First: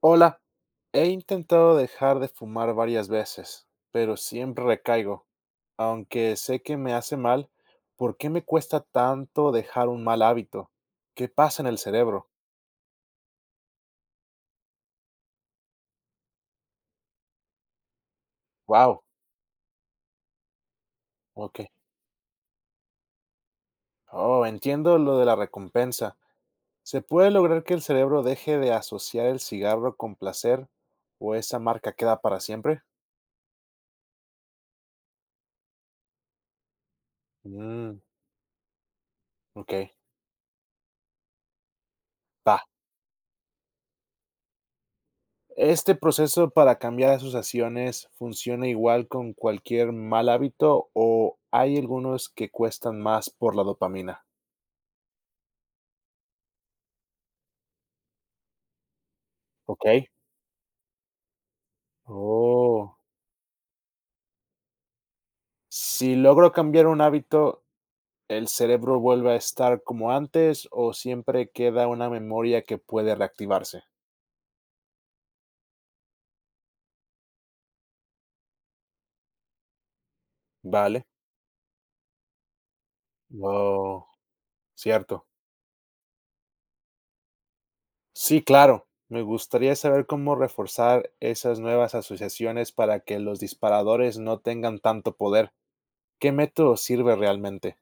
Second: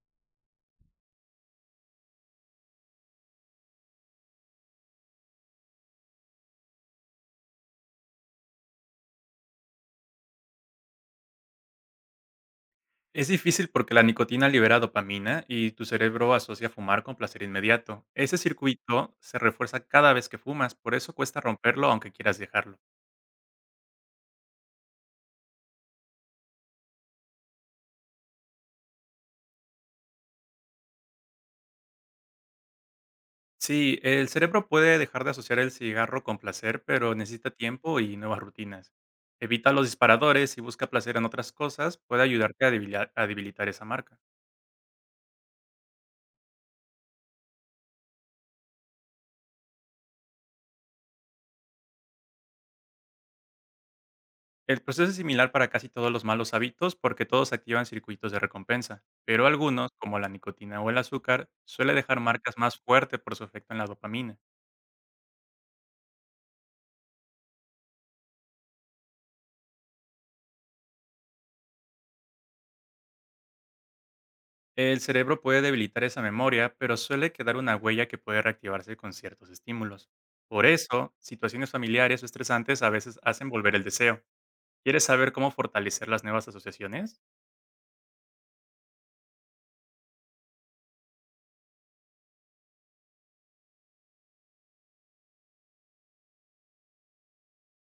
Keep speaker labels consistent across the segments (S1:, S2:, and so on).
S1: Hola, he intentado dejar de fumar varias veces, pero siempre recaigo. Aunque sé que me hace mal, ¿por qué me cuesta tanto dejar un mal hábito? ¿Qué pasa en el cerebro?
S2: Es difícil porque la nicotina libera dopamina y tu cerebro asocia fumar con placer inmediato. Ese
S1: Wow,
S2: circuito se refuerza cada vez que fumas, por eso cuesta
S1: ok.
S2: romperlo aunque quieras dejarlo.
S1: Oh, entiendo lo de la recompensa. ¿Se puede lograr que el cerebro deje de asociar el cigarro con placer o esa marca queda para siempre?
S2: Sí, el cerebro puede dejar de asociar el cigarro con placer, pero necesita tiempo
S1: Mm,
S2: y nuevas rutinas. Evita
S1: ok,
S2: los disparadores y busca placer en otras cosas, puede
S1: va.
S2: ayudarte a a debilitar esa marca.
S1: Este proceso para cambiar sus acciones funciona igual con cualquier mal hábito o hay algunos que cuestan más por la dopamina.
S2: El proceso es similar para casi todos los malos hábitos porque todos activan circuitos de recompensa, pero
S1: Ok.
S2: algunos, como la nicotina o el azúcar, suele dejar marcas más
S1: Oh.
S2: fuertes por su efecto en la dopamina.
S1: Si logro cambiar un hábito, ¿el cerebro vuelve a estar como antes o siempre queda una memoria que puede reactivarse?
S2: El cerebro puede debilitar esa memoria, pero suele quedar una huella que puede reactivarse con ciertos estímulos. Por
S1: Vale.
S2: eso, situaciones familiares o estresantes a veces hacen volver el
S1: Oh,
S2: deseo. ¿Quieres
S1: cierto.
S2: saber cómo fortalecer las nuevas asociaciones?
S1: Sí, claro. Me gustaría saber cómo reforzar esas nuevas asociaciones para que los disparadores no tengan tanto poder. ¿Qué método sirve realmente?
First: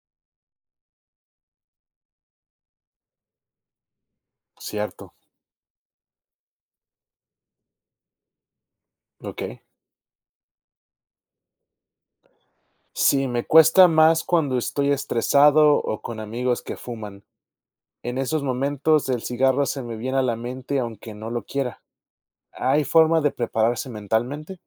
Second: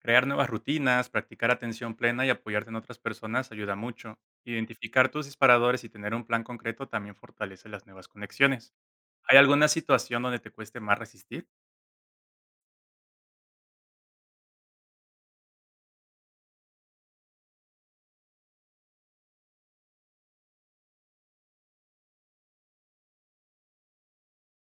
S2: Crear nuevas rutinas, practicar atención plena y apoyarte en otras personas ayuda mucho. Identificar
S1: Cierto,
S2: tus disparadores y tener un plan concreto también fortalece las nuevas conexiones. ¿Hay
S1: ok.
S2: alguna situación donde te cueste más resistir?
S1: Sí, me cuesta más cuando estoy estresado o con amigos que fuman. En esos momentos el cigarro se me viene a la mente aunque no lo quiera. ¿Hay forma de prepararse mentalmente?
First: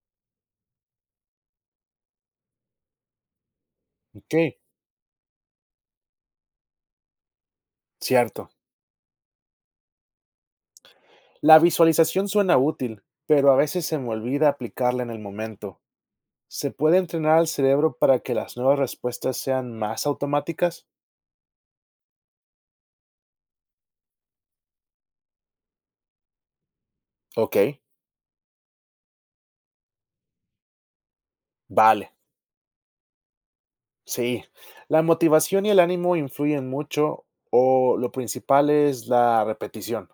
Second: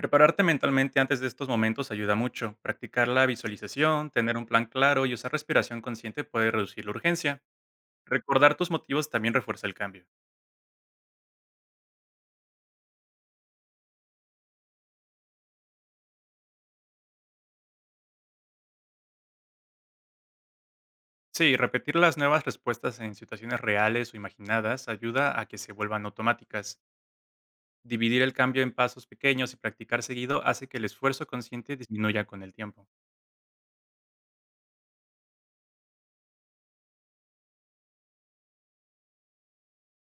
S2: Prepararte mentalmente antes de estos momentos ayuda mucho. Practicar la visualización,
S1: Ok,
S2: tener un plan claro y usar respiración consciente puede reducir la urgencia.
S1: cierto.
S2: Recordar tus motivos también refuerza el cambio.
S1: La visualización suena útil, pero a veces se me olvida aplicarla en el momento. ¿Se puede entrenar al cerebro para que las nuevas respuestas sean más automáticas?
S2: Sí, repetir las nuevas respuestas en situaciones reales o imaginadas ayuda a que se vuelvan automáticas.
S1: Ok,
S2: Dividir el cambio en pasos pequeños y practicar seguido hace que el esfuerzo consciente
S1: vale.
S2: disminuya con el tiempo.
S1: Sí, la motivación y el ánimo influyen mucho o lo principal es la repetición.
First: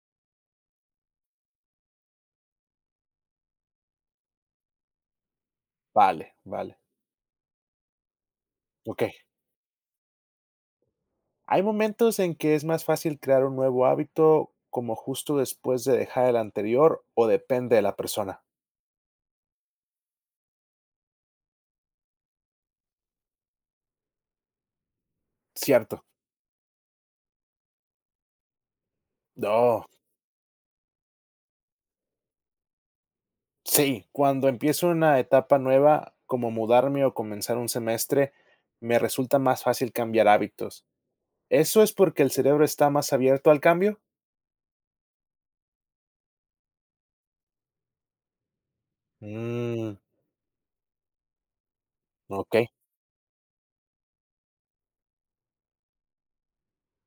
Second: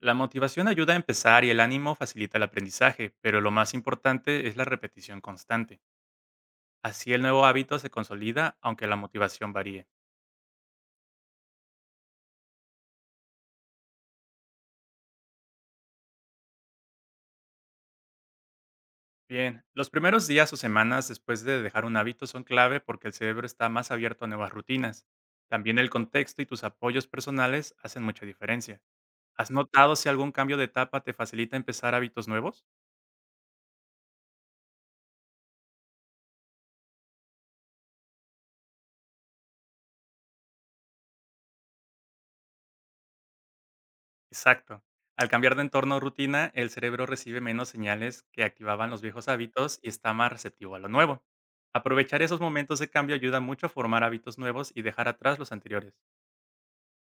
S2: La motivación ayuda a empezar y el ánimo facilita el aprendizaje, pero lo más importante es la repetición constante.
S1: Vale, vale.
S2: Así el nuevo hábito se consolida aunque la
S1: Ok.
S2: motivación varíe.
S1: Hay momentos en que es más fácil crear un nuevo hábito como justo después de dejar el anterior o depende de la persona.
S2: Bien, los primeros días o semanas después de dejar un hábito son clave porque el cerebro está más abierto a nuevas rutinas. También el
S1: Cierto.
S2: contexto y tus apoyos personales hacen mucha diferencia. ¿Has
S1: No.
S2: notado si algún cambio de etapa te facilita empezar hábitos nuevos?
S1: Sí, cuando empiezo una etapa nueva, como mudarme o comenzar un semestre, me resulta más fácil cambiar hábitos. ¿Eso es porque el cerebro está más abierto al cambio?
S2: Exacto. Al cambiar de entorno o rutina, el cerebro recibe menos señales que activaban los viejos hábitos y
S1: Mm,
S2: está más receptivo a lo nuevo. Aprovechar esos
S1: ok.
S2: momentos de cambio ayuda mucho a formar hábitos nuevos y dejar atrás los anteriores.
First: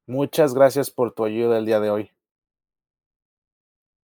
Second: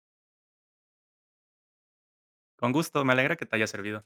S1: Muchas gracias por tu ayuda el día de hoy.
S2: Con gusto, me alegra que te haya servido.